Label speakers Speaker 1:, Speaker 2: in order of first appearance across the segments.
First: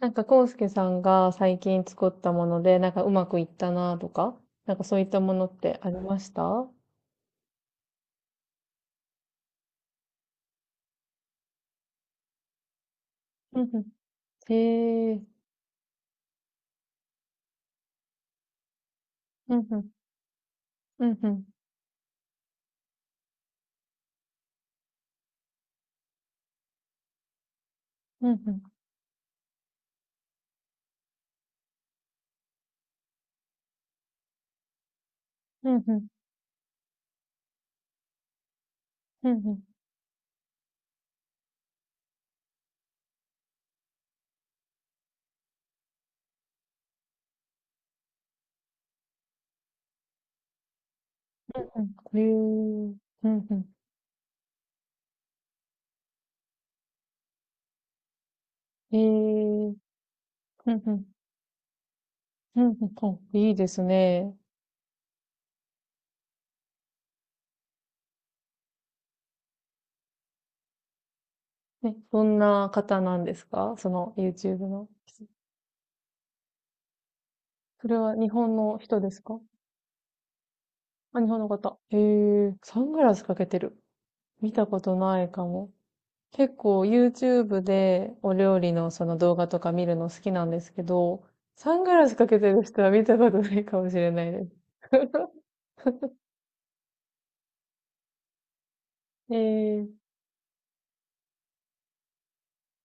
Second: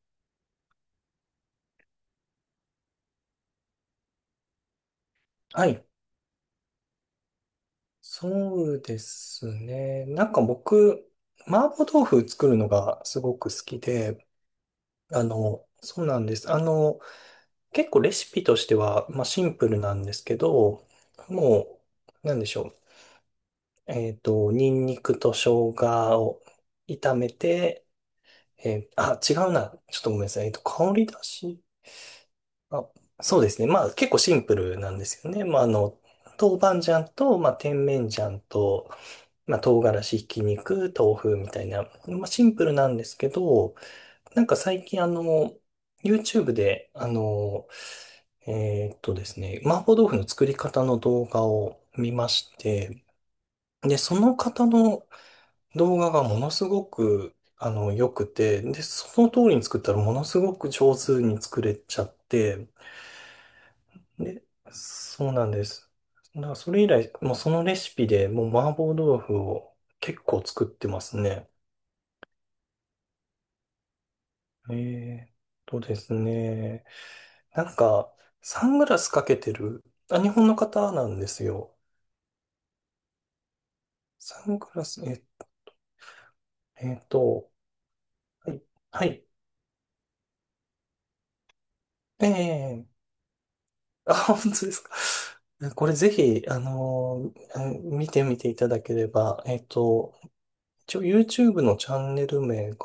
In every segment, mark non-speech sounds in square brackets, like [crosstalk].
Speaker 1: なんか、コウスケさんが最近作ったもので、なんかうまくいったなとか、なんかそういったものっ
Speaker 2: は
Speaker 1: て
Speaker 2: い。
Speaker 1: ありましたう
Speaker 2: そうですね。僕、麻婆豆腐作るのがすごく好
Speaker 1: んう
Speaker 2: き
Speaker 1: ん。
Speaker 2: で、
Speaker 1: へえ。
Speaker 2: そうなんです。結構レシピとしては、まあシン
Speaker 1: うん
Speaker 2: プ
Speaker 1: う
Speaker 2: ル
Speaker 1: ん。
Speaker 2: なんですけど、
Speaker 1: うんうん。
Speaker 2: もう、なんでしょう。ニンニクと生姜を炒めて、
Speaker 1: うんうん。
Speaker 2: 違うな。ちょっとごめんなさい。香り出し。あ、そうですね。まあ結構シンプルなんですよね。まあ
Speaker 1: うんう
Speaker 2: の、
Speaker 1: ん。
Speaker 2: 豆板醤と、まあ、甜麺醤と、
Speaker 1: うんう
Speaker 2: まあ、
Speaker 1: ん。
Speaker 2: 唐辛子、ひき肉、豆腐みたいな、まあ、シンプルなんですけど、最近YouTube で、ですね、麻婆豆腐の作り方の動画
Speaker 1: う
Speaker 2: を
Speaker 1: ん
Speaker 2: 見
Speaker 1: う
Speaker 2: まし
Speaker 1: ん。へえ。
Speaker 2: て、
Speaker 1: うんうん。
Speaker 2: で、その方の動画がものすごく、良くて、で、
Speaker 1: へえ。
Speaker 2: その通りに
Speaker 1: うん
Speaker 2: 作ったらものすごく
Speaker 1: う
Speaker 2: 上
Speaker 1: ん。
Speaker 2: 手に作れちゃっ
Speaker 1: うん
Speaker 2: て、
Speaker 1: うん。いいですね。
Speaker 2: で、そうなんです。だからそれ以来、もうそのレシピでもう麻婆豆腐を結構作ってますね。
Speaker 1: ね、どんな方なんですか、その YouTube
Speaker 2: え
Speaker 1: の。
Speaker 2: えとですね。なん
Speaker 1: それ
Speaker 2: か、
Speaker 1: は日本
Speaker 2: サ
Speaker 1: の
Speaker 2: ングラ
Speaker 1: 人
Speaker 2: ス
Speaker 1: です
Speaker 2: かけ
Speaker 1: か？
Speaker 2: てる、あ、日本の方なん
Speaker 1: あ、日
Speaker 2: で
Speaker 1: 本
Speaker 2: す
Speaker 1: の
Speaker 2: よ。
Speaker 1: 方。へえ。サングラスかけてる。
Speaker 2: サ
Speaker 1: 見
Speaker 2: ン
Speaker 1: た
Speaker 2: グ
Speaker 1: こ
Speaker 2: ラ
Speaker 1: と
Speaker 2: ス、
Speaker 1: な
Speaker 2: え、
Speaker 1: いかも。結構
Speaker 2: えっと、
Speaker 1: YouTube でお
Speaker 2: は
Speaker 1: 料
Speaker 2: い、
Speaker 1: 理のそ
Speaker 2: は
Speaker 1: の
Speaker 2: い、
Speaker 1: 動画とか見るの好きなんですけど、サングラスか
Speaker 2: え
Speaker 1: けてる人
Speaker 2: え
Speaker 1: は見たことないかもしれ
Speaker 2: あ、
Speaker 1: ない
Speaker 2: 本
Speaker 1: です。
Speaker 2: 当ですか。これぜ
Speaker 1: [laughs]
Speaker 2: ひ、うん見てみていただけれ
Speaker 1: え
Speaker 2: ば、
Speaker 1: ー、
Speaker 2: 一応 YouTube のチャンネル名が、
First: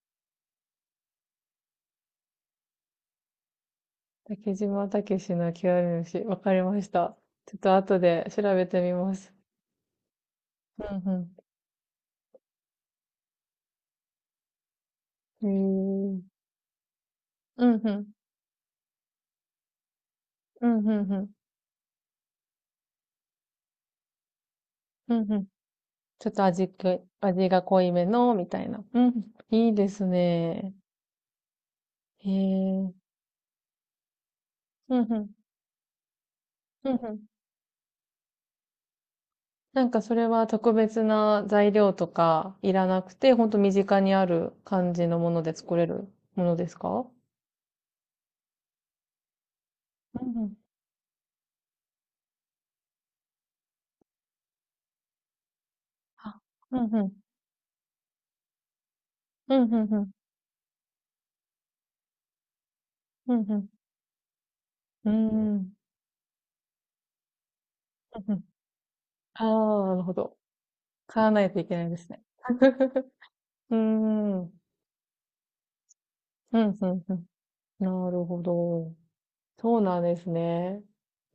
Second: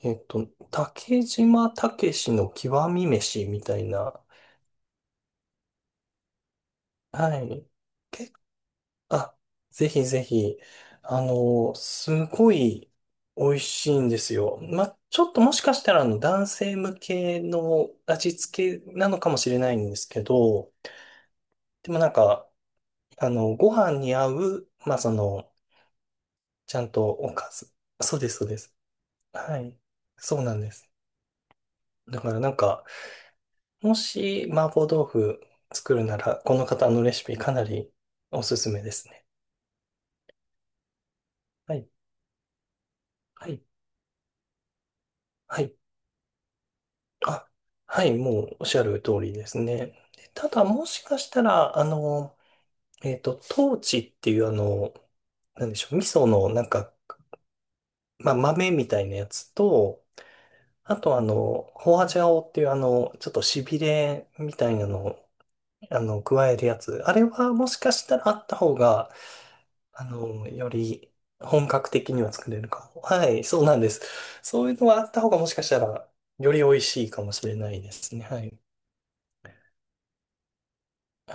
Speaker 2: えっと、竹島たけしの極み飯みたいな。
Speaker 1: 竹島武史の極み虫。わかりました。
Speaker 2: は
Speaker 1: ちょっ
Speaker 2: い。
Speaker 1: と後で調べてみます。
Speaker 2: あ、ぜひぜひ、
Speaker 1: うん
Speaker 2: すごい美味しいんですよ。ま、ちょっと
Speaker 1: う
Speaker 2: もしかしたら
Speaker 1: ん。えー、
Speaker 2: 男性向け
Speaker 1: うん
Speaker 2: の
Speaker 1: うん。
Speaker 2: 味付けなのかもしれないんですけ
Speaker 1: う
Speaker 2: ど、
Speaker 1: んうんうん。
Speaker 2: でもなんか、ご飯に合う、まあ、そ
Speaker 1: うんうん。
Speaker 2: の、
Speaker 1: ちょっと
Speaker 2: ちゃんとおか
Speaker 1: 味が
Speaker 2: ず。
Speaker 1: 濃いめ
Speaker 2: そうで
Speaker 1: の、
Speaker 2: す、そ
Speaker 1: み
Speaker 2: うで
Speaker 1: たい
Speaker 2: す。
Speaker 1: な。うん。
Speaker 2: は
Speaker 1: いい
Speaker 2: い。
Speaker 1: です
Speaker 2: そうなんで
Speaker 1: ね。
Speaker 2: す。だ
Speaker 1: へ
Speaker 2: から
Speaker 1: え。うん
Speaker 2: もし麻婆
Speaker 1: う
Speaker 2: 豆
Speaker 1: ん。
Speaker 2: 腐作るなら、この方
Speaker 1: うん
Speaker 2: のレ
Speaker 1: う
Speaker 2: シ
Speaker 1: ん。
Speaker 2: ピかなりおすすめですね。
Speaker 1: なんかそれは特別な材
Speaker 2: はい。
Speaker 1: 料とかいらなくて、ほ
Speaker 2: は
Speaker 1: んと
Speaker 2: い。
Speaker 1: 身近にある感じのもので
Speaker 2: はい。
Speaker 1: 作れるものですか？
Speaker 2: あ、はい、もうおっしゃる通りですね。
Speaker 1: う
Speaker 2: で
Speaker 1: んう
Speaker 2: た
Speaker 1: ん。
Speaker 2: だ、もしかしたら、トーチっていう、なんでしょう、味噌
Speaker 1: あ、
Speaker 2: の、なん
Speaker 1: うん
Speaker 2: か、
Speaker 1: うん。
Speaker 2: まあ、豆みたいなやつ
Speaker 1: うんうんう
Speaker 2: と、
Speaker 1: ん。
Speaker 2: あと、ホアジャオっていう、ちょっ
Speaker 1: うん
Speaker 2: と
Speaker 1: う
Speaker 2: し
Speaker 1: ん。
Speaker 2: びれみたいなの
Speaker 1: うー
Speaker 2: を、
Speaker 1: ん。
Speaker 2: 加えるやつ。あれは、もしかしたらあ
Speaker 1: うんうん。
Speaker 2: った方が、
Speaker 1: ああ、なるほど。
Speaker 2: より
Speaker 1: 買わないとい
Speaker 2: 本
Speaker 1: けない
Speaker 2: 格
Speaker 1: です
Speaker 2: 的
Speaker 1: ね。
Speaker 2: には作れるかも。
Speaker 1: [laughs]
Speaker 2: はい、そう
Speaker 1: うー
Speaker 2: なんです。
Speaker 1: ん。うん、
Speaker 2: そういうのがあった方が、もしかしたら、よ
Speaker 1: う
Speaker 2: り美
Speaker 1: ん
Speaker 2: 味
Speaker 1: う
Speaker 2: しいか
Speaker 1: ん。
Speaker 2: もしれないで
Speaker 1: な
Speaker 2: すね。
Speaker 1: る
Speaker 2: は
Speaker 1: ほ
Speaker 2: い。
Speaker 1: ど。そうなんですね。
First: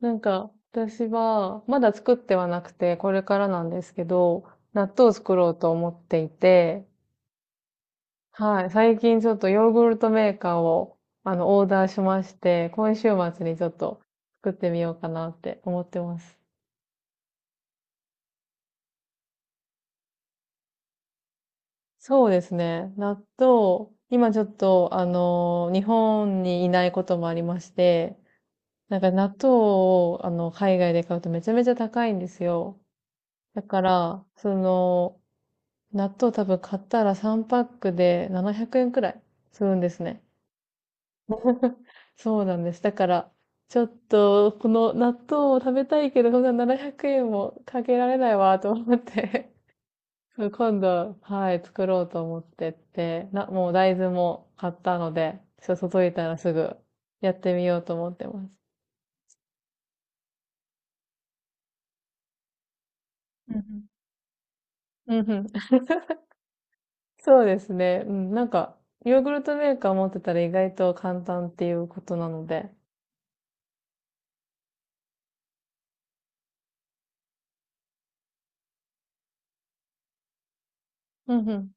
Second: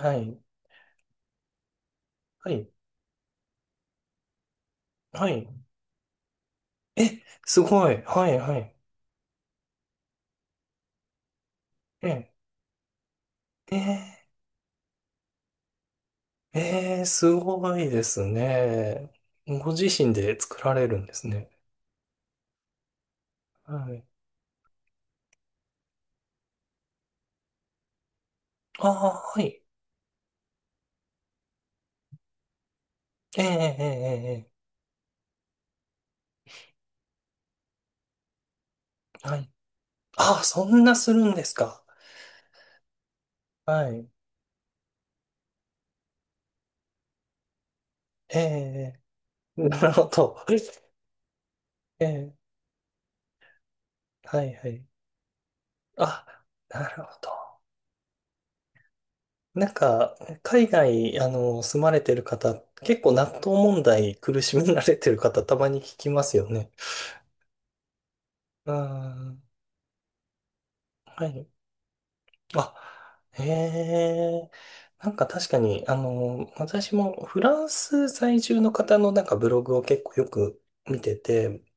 Speaker 1: なん
Speaker 2: い。
Speaker 1: か、私は、まだ作っては
Speaker 2: は
Speaker 1: な
Speaker 2: い。
Speaker 1: くて、これからなんですけど、納豆を
Speaker 2: は
Speaker 1: 作
Speaker 2: い。
Speaker 1: ろうと思っていて、
Speaker 2: え、すごい。はい、は
Speaker 1: はい。
Speaker 2: い。
Speaker 1: 最近ちょっとヨーグルトメーカーを、オーダーしま
Speaker 2: え、
Speaker 1: して、今週末にちょっ
Speaker 2: え
Speaker 1: と作ってみようかなって思ってます。
Speaker 2: すごいですね。ご自身で作られるんですね。
Speaker 1: そうですね。納豆、
Speaker 2: はい。
Speaker 1: 今ちょっと、日本にいないこともありまして、
Speaker 2: ああ、
Speaker 1: なんか納
Speaker 2: は
Speaker 1: 豆
Speaker 2: い。
Speaker 1: を、海外で買うとめちゃめちゃ高いんですよ。
Speaker 2: えー、え
Speaker 1: だか
Speaker 2: ー、
Speaker 1: ら、
Speaker 2: え
Speaker 1: その、納豆多分買ったら3パックで700円くえんくらい
Speaker 2: はい。
Speaker 1: するんですね。
Speaker 2: ああ、そんなするんですか。
Speaker 1: そうなんです。だから、ちょ
Speaker 2: は
Speaker 1: っ
Speaker 2: い。
Speaker 1: と、この納豆を食べたいけど、こんな700円もかけられないわ、と
Speaker 2: え
Speaker 1: 思っ
Speaker 2: え
Speaker 1: て。
Speaker 2: [laughs] なるほ
Speaker 1: [laughs]
Speaker 2: ど。
Speaker 1: そう、今度、はい、作ろ
Speaker 2: え
Speaker 1: うと
Speaker 2: え
Speaker 1: 思ってって、もう大豆
Speaker 2: は
Speaker 1: も
Speaker 2: い、は
Speaker 1: 買っ
Speaker 2: い。
Speaker 1: たので、ちょっと届い
Speaker 2: あ、
Speaker 1: たらすぐ
Speaker 2: なるほ
Speaker 1: やっ
Speaker 2: ど。
Speaker 1: てみようと思ってます。
Speaker 2: なんか、海外、住まれてる方、結構納豆
Speaker 1: う
Speaker 2: 問
Speaker 1: ん
Speaker 2: 題苦しめられて
Speaker 1: う
Speaker 2: る
Speaker 1: んうんう
Speaker 2: 方、
Speaker 1: ん。
Speaker 2: たまに聞きま
Speaker 1: [laughs]
Speaker 2: すよね。
Speaker 1: そうですね。うん、なんか、ヨーグ
Speaker 2: あ
Speaker 1: ルトメーカー持ってたら意外と
Speaker 2: あ、
Speaker 1: 簡
Speaker 2: は
Speaker 1: 単
Speaker 2: い。
Speaker 1: っていうことなので。
Speaker 2: あ、へえ。なんか確かに、私もフランス在住の方のなんかブログを結構よく見て
Speaker 1: うんう
Speaker 2: て、
Speaker 1: ん。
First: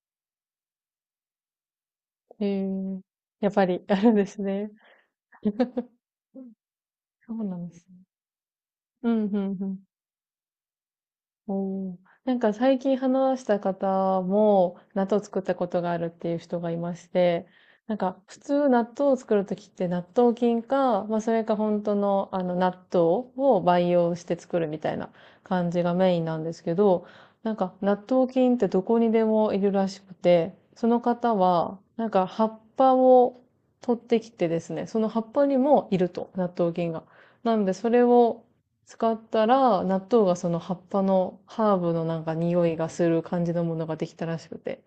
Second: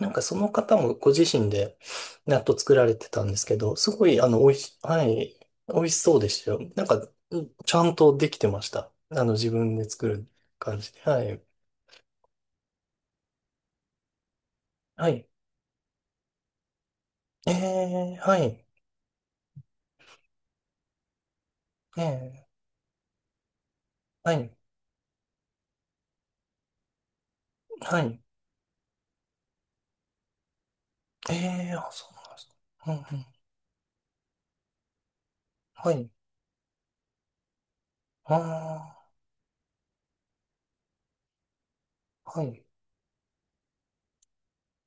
Speaker 2: なんかその方もご自身で納
Speaker 1: え
Speaker 2: 豆作られ
Speaker 1: ー、
Speaker 2: てたんです
Speaker 1: やっ
Speaker 2: け
Speaker 1: ぱ
Speaker 2: ど、
Speaker 1: り
Speaker 2: す
Speaker 1: あ
Speaker 2: ご
Speaker 1: るん
Speaker 2: い、
Speaker 1: です
Speaker 2: おい
Speaker 1: ね。
Speaker 2: し、はい、美味しそうでしたよ。なんか、
Speaker 1: [laughs] そ
Speaker 2: う
Speaker 1: う
Speaker 2: ん
Speaker 1: なんで
Speaker 2: ちゃ
Speaker 1: す
Speaker 2: ん
Speaker 1: ね。
Speaker 2: とできてました。
Speaker 1: うんうん
Speaker 2: 自
Speaker 1: う
Speaker 2: 分
Speaker 1: ん。
Speaker 2: で作る感じで。はい。
Speaker 1: おお、なんか最近話した方も、納
Speaker 2: は
Speaker 1: 豆
Speaker 2: い。
Speaker 1: 作ったことがあるっていう人がいまして、
Speaker 2: え
Speaker 1: なん
Speaker 2: え、
Speaker 1: か普
Speaker 2: はい。
Speaker 1: 通納豆を作るときって納豆菌か、まあそれか本当
Speaker 2: え
Speaker 1: のあ
Speaker 2: え、
Speaker 1: の納豆を培養し
Speaker 2: は
Speaker 1: て
Speaker 2: い。
Speaker 1: 作るみたいな感じがメインなんですけど、なんか納
Speaker 2: はい。
Speaker 1: 豆菌ってどこにでもいるらしくて、その方
Speaker 2: ええ、
Speaker 1: は
Speaker 2: あ、
Speaker 1: な
Speaker 2: そ
Speaker 1: ん
Speaker 2: うな
Speaker 1: か
Speaker 2: んで
Speaker 1: 葉
Speaker 2: す
Speaker 1: っぱ
Speaker 2: か。うんうん。
Speaker 1: を取ってきてですね、その葉っぱにも
Speaker 2: は
Speaker 1: いる
Speaker 2: い。
Speaker 1: と、納豆菌が。なのでそれを
Speaker 2: あ
Speaker 1: 使ったら、納豆がその葉っぱのハーブのなん
Speaker 2: あ、
Speaker 1: か
Speaker 2: はい。
Speaker 1: 匂いがする感じのものができたらしくて。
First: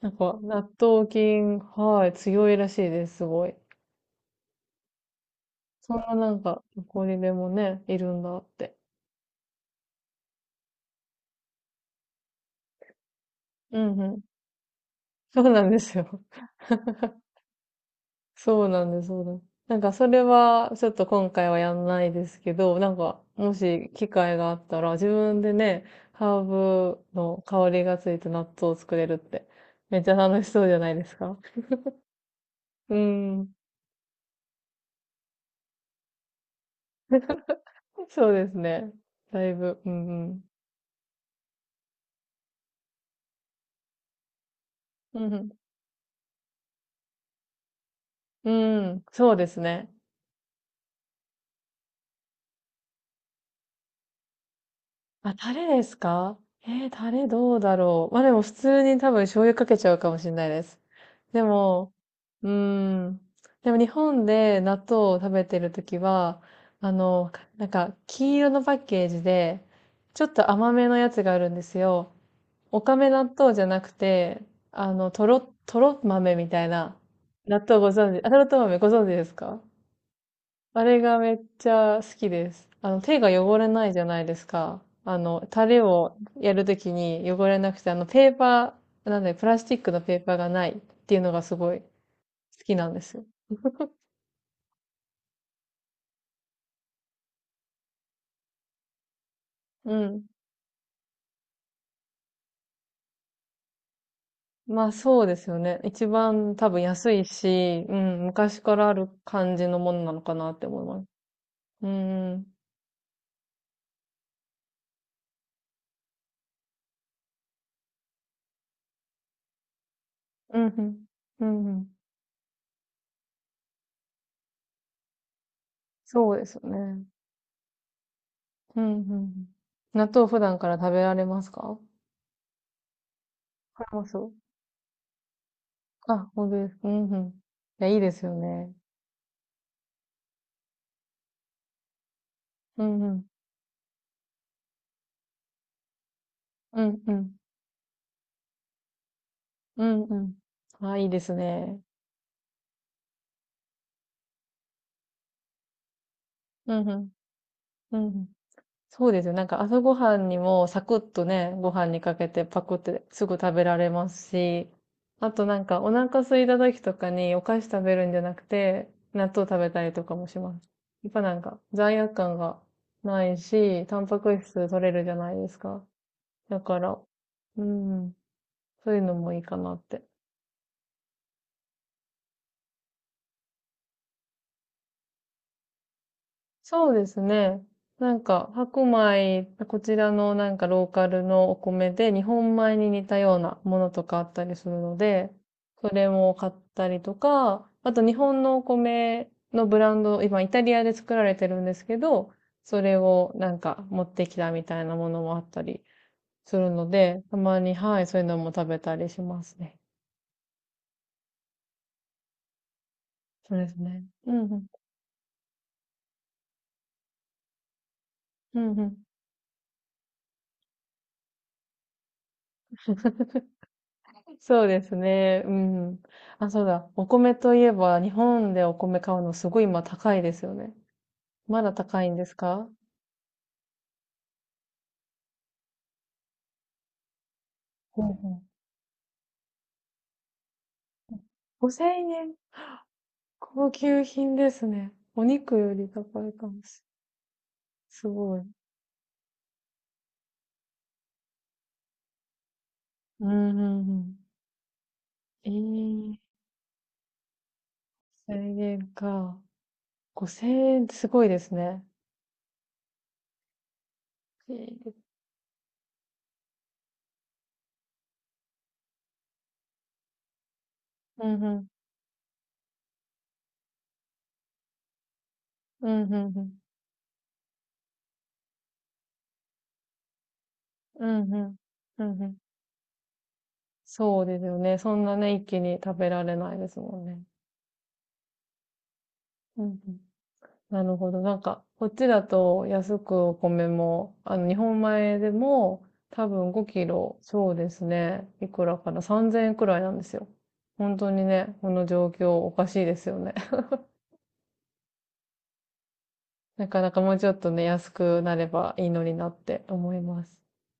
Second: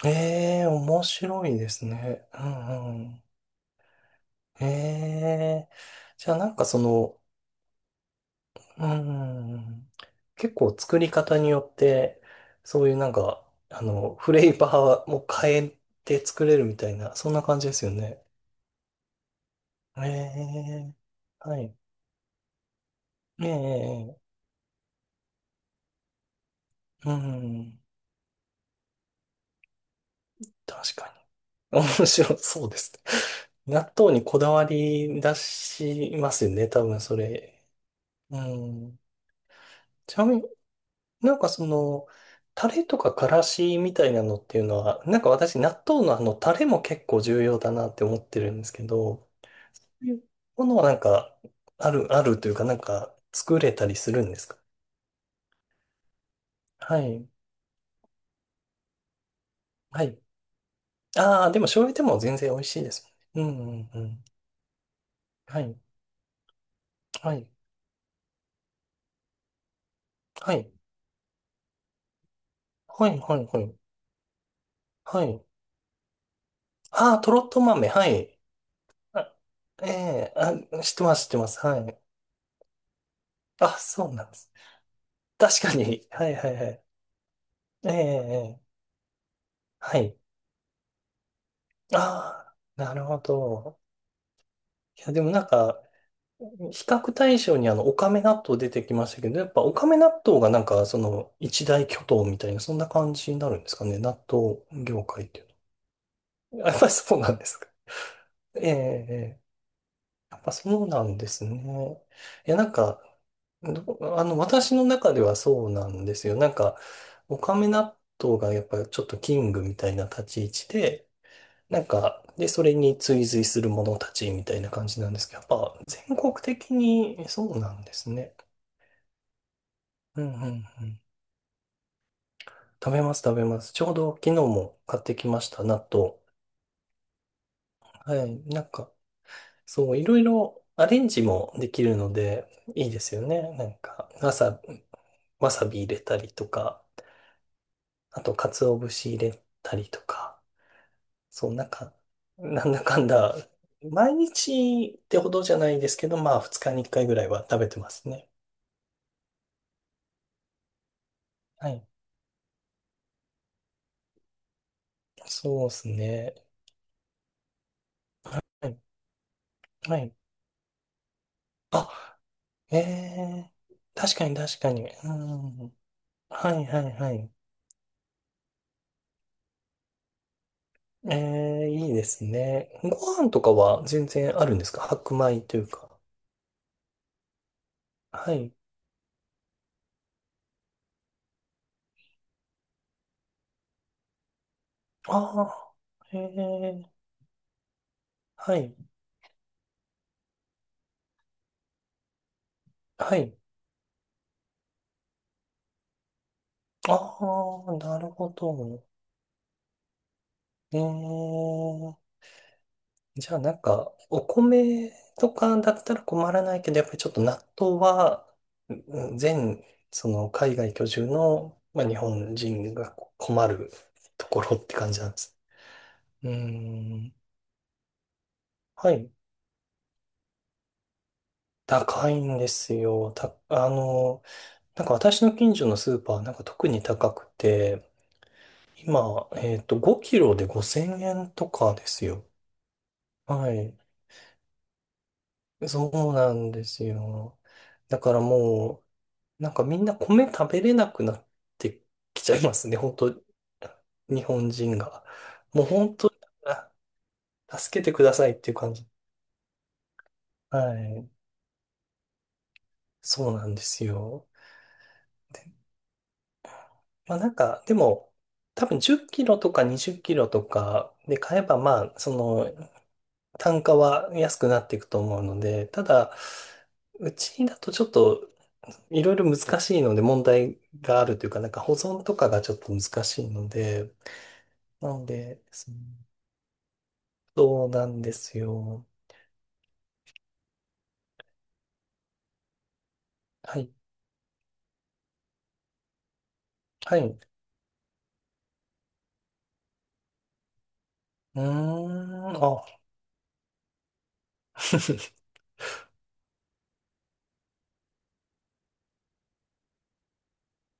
Speaker 1: なんか、
Speaker 2: え
Speaker 1: 納
Speaker 2: え、面
Speaker 1: 豆
Speaker 2: 白い
Speaker 1: 菌、
Speaker 2: です
Speaker 1: はい、
Speaker 2: ね。う
Speaker 1: 強いらしい
Speaker 2: んう
Speaker 1: です、
Speaker 2: ん。
Speaker 1: すごい。
Speaker 2: ええ、
Speaker 1: そんなな
Speaker 2: じゃあ
Speaker 1: ん
Speaker 2: なん
Speaker 1: か、
Speaker 2: かそ
Speaker 1: どこに
Speaker 2: の、
Speaker 1: でもね、いるんだって。
Speaker 2: うん、結構作り方によって、そういうなんか、
Speaker 1: うんうん。
Speaker 2: フレーバーも
Speaker 1: そうな
Speaker 2: 変
Speaker 1: ん
Speaker 2: え
Speaker 1: ですよ。
Speaker 2: て作れるみたいな、そんな感じですよね。
Speaker 1: そうなんです、そうなんです。なんか、
Speaker 2: え
Speaker 1: それは、ちょっ
Speaker 2: え、
Speaker 1: と今回は
Speaker 2: は
Speaker 1: や
Speaker 2: い。
Speaker 1: んないですけど、なんか、
Speaker 2: え
Speaker 1: もし機
Speaker 2: え、
Speaker 1: 会があったら、自分でね、ハーブ
Speaker 2: う
Speaker 1: の香
Speaker 2: ん、
Speaker 1: りがついた納豆を作れるって、めっちゃ楽しそうじゃない
Speaker 2: 確
Speaker 1: で
Speaker 2: か
Speaker 1: すか。
Speaker 2: に。面白そうです
Speaker 1: うん。
Speaker 2: ね。[laughs] 納豆にこだわり出しますよね、多分それ。
Speaker 1: そう
Speaker 2: う
Speaker 1: ですね。
Speaker 2: ん。
Speaker 1: だいぶ、うんう
Speaker 2: ちなみに
Speaker 1: ん。
Speaker 2: なんかその、タレとかからしみたいなのっていうのは、な
Speaker 1: う
Speaker 2: んか
Speaker 1: んう
Speaker 2: 私、納豆のタレも結構重要だなって思ってるんですけ
Speaker 1: ん。うん、
Speaker 2: ど、
Speaker 1: そうです
Speaker 2: そ
Speaker 1: ね。
Speaker 2: ういうものはなんか、あるというか、なんか、作れたりするんですか？
Speaker 1: あ、タレですか？えー、
Speaker 2: は
Speaker 1: タレ
Speaker 2: い。
Speaker 1: どうだろう。ま、でも普通に多分醤油かけちゃう
Speaker 2: は
Speaker 1: かも
Speaker 2: い。
Speaker 1: しれないです。で
Speaker 2: ああ、でも醤
Speaker 1: も、
Speaker 2: 油でも全
Speaker 1: うー
Speaker 2: 然美味しいです
Speaker 1: ん、
Speaker 2: もん
Speaker 1: でも日
Speaker 2: ね。うんうんう
Speaker 1: 本
Speaker 2: ん。
Speaker 1: で納豆を食べて
Speaker 2: は
Speaker 1: る
Speaker 2: い。
Speaker 1: ときは、
Speaker 2: は
Speaker 1: か
Speaker 2: い。
Speaker 1: なんか黄色のパッケージで、ちょっと
Speaker 2: はい。
Speaker 1: 甘めのやつがあるんですよ。おか
Speaker 2: は
Speaker 1: め
Speaker 2: い、
Speaker 1: 納
Speaker 2: はい、
Speaker 1: 豆
Speaker 2: は
Speaker 1: じゃ
Speaker 2: い。
Speaker 1: なくて、
Speaker 2: は
Speaker 1: とろ
Speaker 2: い。
Speaker 1: とろ豆みたいな、
Speaker 2: ああ、とろっ
Speaker 1: 納
Speaker 2: と
Speaker 1: 豆ご
Speaker 2: 豆。は
Speaker 1: 存知あ、と
Speaker 2: い。
Speaker 1: ろとろ豆ご存知です
Speaker 2: あ、
Speaker 1: か？
Speaker 2: ええあ、
Speaker 1: あ
Speaker 2: 知っ
Speaker 1: れ
Speaker 2: てま
Speaker 1: が
Speaker 2: す、知っ
Speaker 1: め
Speaker 2: て
Speaker 1: っ
Speaker 2: ます。
Speaker 1: ち
Speaker 2: は
Speaker 1: ゃ
Speaker 2: い。
Speaker 1: 好きです。手が汚れ
Speaker 2: あ、
Speaker 1: ないじゃ
Speaker 2: そう
Speaker 1: な
Speaker 2: な
Speaker 1: い
Speaker 2: ん
Speaker 1: で
Speaker 2: で
Speaker 1: す
Speaker 2: す。
Speaker 1: か。
Speaker 2: 確
Speaker 1: タ
Speaker 2: か
Speaker 1: レ
Speaker 2: に。
Speaker 1: を
Speaker 2: はい、は
Speaker 1: や
Speaker 2: い、
Speaker 1: る
Speaker 2: は
Speaker 1: と
Speaker 2: い。
Speaker 1: きに汚れなくて、
Speaker 2: え
Speaker 1: ペー
Speaker 2: え
Speaker 1: パ
Speaker 2: ええ
Speaker 1: ー、なんで、プラスチック
Speaker 2: は
Speaker 1: のペ
Speaker 2: い。
Speaker 1: ーパーがないっていうのがすごい好
Speaker 2: あ
Speaker 1: き
Speaker 2: あ、
Speaker 1: な
Speaker 2: な
Speaker 1: んで
Speaker 2: るほ
Speaker 1: すよ。
Speaker 2: ど。いや、でもなんか、比較対象にオカメ納豆出てきましたけど、やっぱオカ
Speaker 1: う
Speaker 2: メ納
Speaker 1: ん。
Speaker 2: 豆がなんか、その、一大巨頭みたいな、そんな感じになるんですかね。納豆
Speaker 1: まあ
Speaker 2: 業
Speaker 1: そ
Speaker 2: 界
Speaker 1: う
Speaker 2: っ
Speaker 1: で
Speaker 2: ていう
Speaker 1: すよね。一番
Speaker 2: の
Speaker 1: 多
Speaker 2: は。や
Speaker 1: 分
Speaker 2: っぱり
Speaker 1: 安
Speaker 2: そう
Speaker 1: い
Speaker 2: なんですか。
Speaker 1: し、うん、
Speaker 2: え
Speaker 1: 昔
Speaker 2: え、
Speaker 1: からある
Speaker 2: ええ
Speaker 1: 感じのものなのか
Speaker 2: やっぱ
Speaker 1: なって思
Speaker 2: そ
Speaker 1: い
Speaker 2: う
Speaker 1: ま
Speaker 2: な
Speaker 1: す。
Speaker 2: んです
Speaker 1: う
Speaker 2: ね。
Speaker 1: ん、うん、
Speaker 2: いや、なんか、ど私の中ではそうなんですよ。なんか、オカメ納豆がやっぱりちょっとキングみたいな立ち位
Speaker 1: うん、
Speaker 2: 置で、
Speaker 1: うん、う
Speaker 2: なん
Speaker 1: ん。
Speaker 2: か、で、それに追随する者たちみたいな感じなんですけど、やっぱ全国
Speaker 1: そうですよ
Speaker 2: 的
Speaker 1: ね。
Speaker 2: にそうなんですね。
Speaker 1: うん、うん。納
Speaker 2: うん
Speaker 1: 豆
Speaker 2: う
Speaker 1: 普
Speaker 2: ん
Speaker 1: 段から
Speaker 2: う
Speaker 1: 食
Speaker 2: ん。
Speaker 1: べられますか？
Speaker 2: 食べます食べます。ち
Speaker 1: 食
Speaker 2: ょう
Speaker 1: べま
Speaker 2: ど
Speaker 1: す。
Speaker 2: 昨日も買ってきました、納豆。
Speaker 1: あ、ほんですか。うんうん。いや、いいで
Speaker 2: は
Speaker 1: すよ
Speaker 2: い。なん
Speaker 1: ね。
Speaker 2: か、そう、いろいろアレンジもできるので、
Speaker 1: う
Speaker 2: いいで
Speaker 1: んう
Speaker 2: すよ
Speaker 1: ん。
Speaker 2: ね。なんか、わさび入れたりと
Speaker 1: う
Speaker 2: か、
Speaker 1: んうん。
Speaker 2: あと、鰹節入れた
Speaker 1: う
Speaker 2: りと
Speaker 1: んうん。
Speaker 2: か、
Speaker 1: あ、いいです
Speaker 2: そう、なん
Speaker 1: ね。
Speaker 2: か、なんだかんだ、毎日ってほどじゃないですけど、まあ、2日
Speaker 1: う
Speaker 2: に
Speaker 1: ん
Speaker 2: 1
Speaker 1: う
Speaker 2: 回
Speaker 1: ん。
Speaker 2: ぐらいは食べてま
Speaker 1: うん
Speaker 2: す
Speaker 1: う
Speaker 2: ね。
Speaker 1: ん。そうですよ。なんか朝ごはんにもサクッとね、
Speaker 2: は
Speaker 1: ご
Speaker 2: い。
Speaker 1: 飯にかけてパクってすぐ食べられますし、あとなん
Speaker 2: そうで
Speaker 1: か
Speaker 2: す
Speaker 1: お腹
Speaker 2: ね。
Speaker 1: 空いた時とかにお菓子食べるんじゃな
Speaker 2: は
Speaker 1: く
Speaker 2: い。
Speaker 1: て、納豆食べたり
Speaker 2: は
Speaker 1: とか
Speaker 2: い。
Speaker 1: もします。やっぱなんか罪悪
Speaker 2: あ、
Speaker 1: 感が
Speaker 2: え
Speaker 1: ない
Speaker 2: え
Speaker 1: し、タン
Speaker 2: 確
Speaker 1: パ
Speaker 2: かに
Speaker 1: ク
Speaker 2: 確
Speaker 1: 質
Speaker 2: か
Speaker 1: 取
Speaker 2: に。
Speaker 1: れる
Speaker 2: う
Speaker 1: じゃないです
Speaker 2: ん。
Speaker 1: か。
Speaker 2: は
Speaker 1: だ
Speaker 2: い
Speaker 1: か
Speaker 2: はい
Speaker 1: ら、
Speaker 2: はい。
Speaker 1: うん、そういうのもいいかなって。
Speaker 2: ええいいですね。ご飯とかは全然あるんですか？白米というか。
Speaker 1: そうですね。なん
Speaker 2: は
Speaker 1: か、
Speaker 2: い。
Speaker 1: 白米、こちらのなんかローカルのお米で日本米に似たようなものとかあったりするので、
Speaker 2: あ
Speaker 1: それ
Speaker 2: あ、
Speaker 1: も買った
Speaker 2: え
Speaker 1: り
Speaker 2: え
Speaker 1: とか、あと日本
Speaker 2: は
Speaker 1: のお
Speaker 2: い。
Speaker 1: 米のブランド、今イタリアで作られてるんですけど、それ
Speaker 2: は
Speaker 1: を
Speaker 2: い。
Speaker 1: なんか持ってきたみたいなものもあったりするの
Speaker 2: あ
Speaker 1: で、たまに、
Speaker 2: あ、な
Speaker 1: はい、
Speaker 2: る
Speaker 1: そういう
Speaker 2: ほ
Speaker 1: のも食べ
Speaker 2: ど。
Speaker 1: たりしますね。
Speaker 2: ええじゃあな
Speaker 1: そう
Speaker 2: ん
Speaker 1: です
Speaker 2: か、
Speaker 1: ね。
Speaker 2: お
Speaker 1: うんうん。
Speaker 2: 米とかだったら困らないけど、やっぱりちょっと納豆は、
Speaker 1: うんうん。
Speaker 2: うん全、その海外居住の、まあ、日本人が困るところ
Speaker 1: そ
Speaker 2: っ
Speaker 1: う
Speaker 2: て
Speaker 1: で
Speaker 2: 感
Speaker 1: す
Speaker 2: じなんです。
Speaker 1: ね。うん。
Speaker 2: うー
Speaker 1: あ、そうだ。お
Speaker 2: ん。
Speaker 1: 米といえば、日本でお
Speaker 2: は
Speaker 1: 米
Speaker 2: い。
Speaker 1: 買うのすごい今高いですよね。まだ高い
Speaker 2: 高
Speaker 1: ん
Speaker 2: い
Speaker 1: です
Speaker 2: んで
Speaker 1: か？
Speaker 2: すよ。た、なんか私の近所のスーパーなんか特に高くて、
Speaker 1: ほうほ
Speaker 2: 今、5キロで5000
Speaker 1: う。
Speaker 2: 円とかです
Speaker 1: 5000
Speaker 2: よ。
Speaker 1: 円。
Speaker 2: は
Speaker 1: 高
Speaker 2: い。
Speaker 1: 級品ですね。お肉より
Speaker 2: そう
Speaker 1: 高い
Speaker 2: な
Speaker 1: か
Speaker 2: ん
Speaker 1: も
Speaker 2: で
Speaker 1: し
Speaker 2: すよ。だ
Speaker 1: す
Speaker 2: から
Speaker 1: ごい。
Speaker 2: もう、なんかみんな米食べれなくなってきちゃいますね、本当
Speaker 1: うん、うん、うん。
Speaker 2: 日本人が。
Speaker 1: え
Speaker 2: もう本当、
Speaker 1: え、
Speaker 2: あ助けてくださいっていう
Speaker 1: 1000
Speaker 2: 感
Speaker 1: 円
Speaker 2: じ。
Speaker 1: か。5000
Speaker 2: は
Speaker 1: 円ってす
Speaker 2: い。
Speaker 1: ごいですね。
Speaker 2: そうなんですよ。
Speaker 1: ええ、
Speaker 2: で、まあなんか、でも、多分10キロとか20キロとかで
Speaker 1: う
Speaker 2: 買
Speaker 1: ん、
Speaker 2: え
Speaker 1: う
Speaker 2: ば、
Speaker 1: ん。
Speaker 2: まあ、その、単価は安くなっていくと思うので、た
Speaker 1: うん、うん、
Speaker 2: だ、
Speaker 1: うん。
Speaker 2: うちだとちょっと、いろいろ難しいので、問題があ
Speaker 1: う
Speaker 2: るという
Speaker 1: ん、う
Speaker 2: か、なん
Speaker 1: ん。
Speaker 2: か保存
Speaker 1: う
Speaker 2: と
Speaker 1: んう
Speaker 2: か
Speaker 1: ん、
Speaker 2: がちょっと難しいので、
Speaker 1: そうですよね。
Speaker 2: な
Speaker 1: そん
Speaker 2: の
Speaker 1: なね、
Speaker 2: で、
Speaker 1: 一気
Speaker 2: その
Speaker 1: に食べられないですもんね。
Speaker 2: そうなんですよ。
Speaker 1: うんうん、なるほど。なんか、こっちだと安くお
Speaker 2: は
Speaker 1: 米
Speaker 2: い。
Speaker 1: も、日本米でも多分5キ
Speaker 2: はい。う
Speaker 1: ロ、そうですね。いくらかな？ 3000 円くらいなんですよ。本当に
Speaker 2: ー
Speaker 1: ね、この状況
Speaker 2: ん、
Speaker 1: お
Speaker 2: あ。
Speaker 1: かしいですよね。[laughs]
Speaker 2: [laughs]
Speaker 1: なかなかもうちょっとね、安くなればいいのになって思います。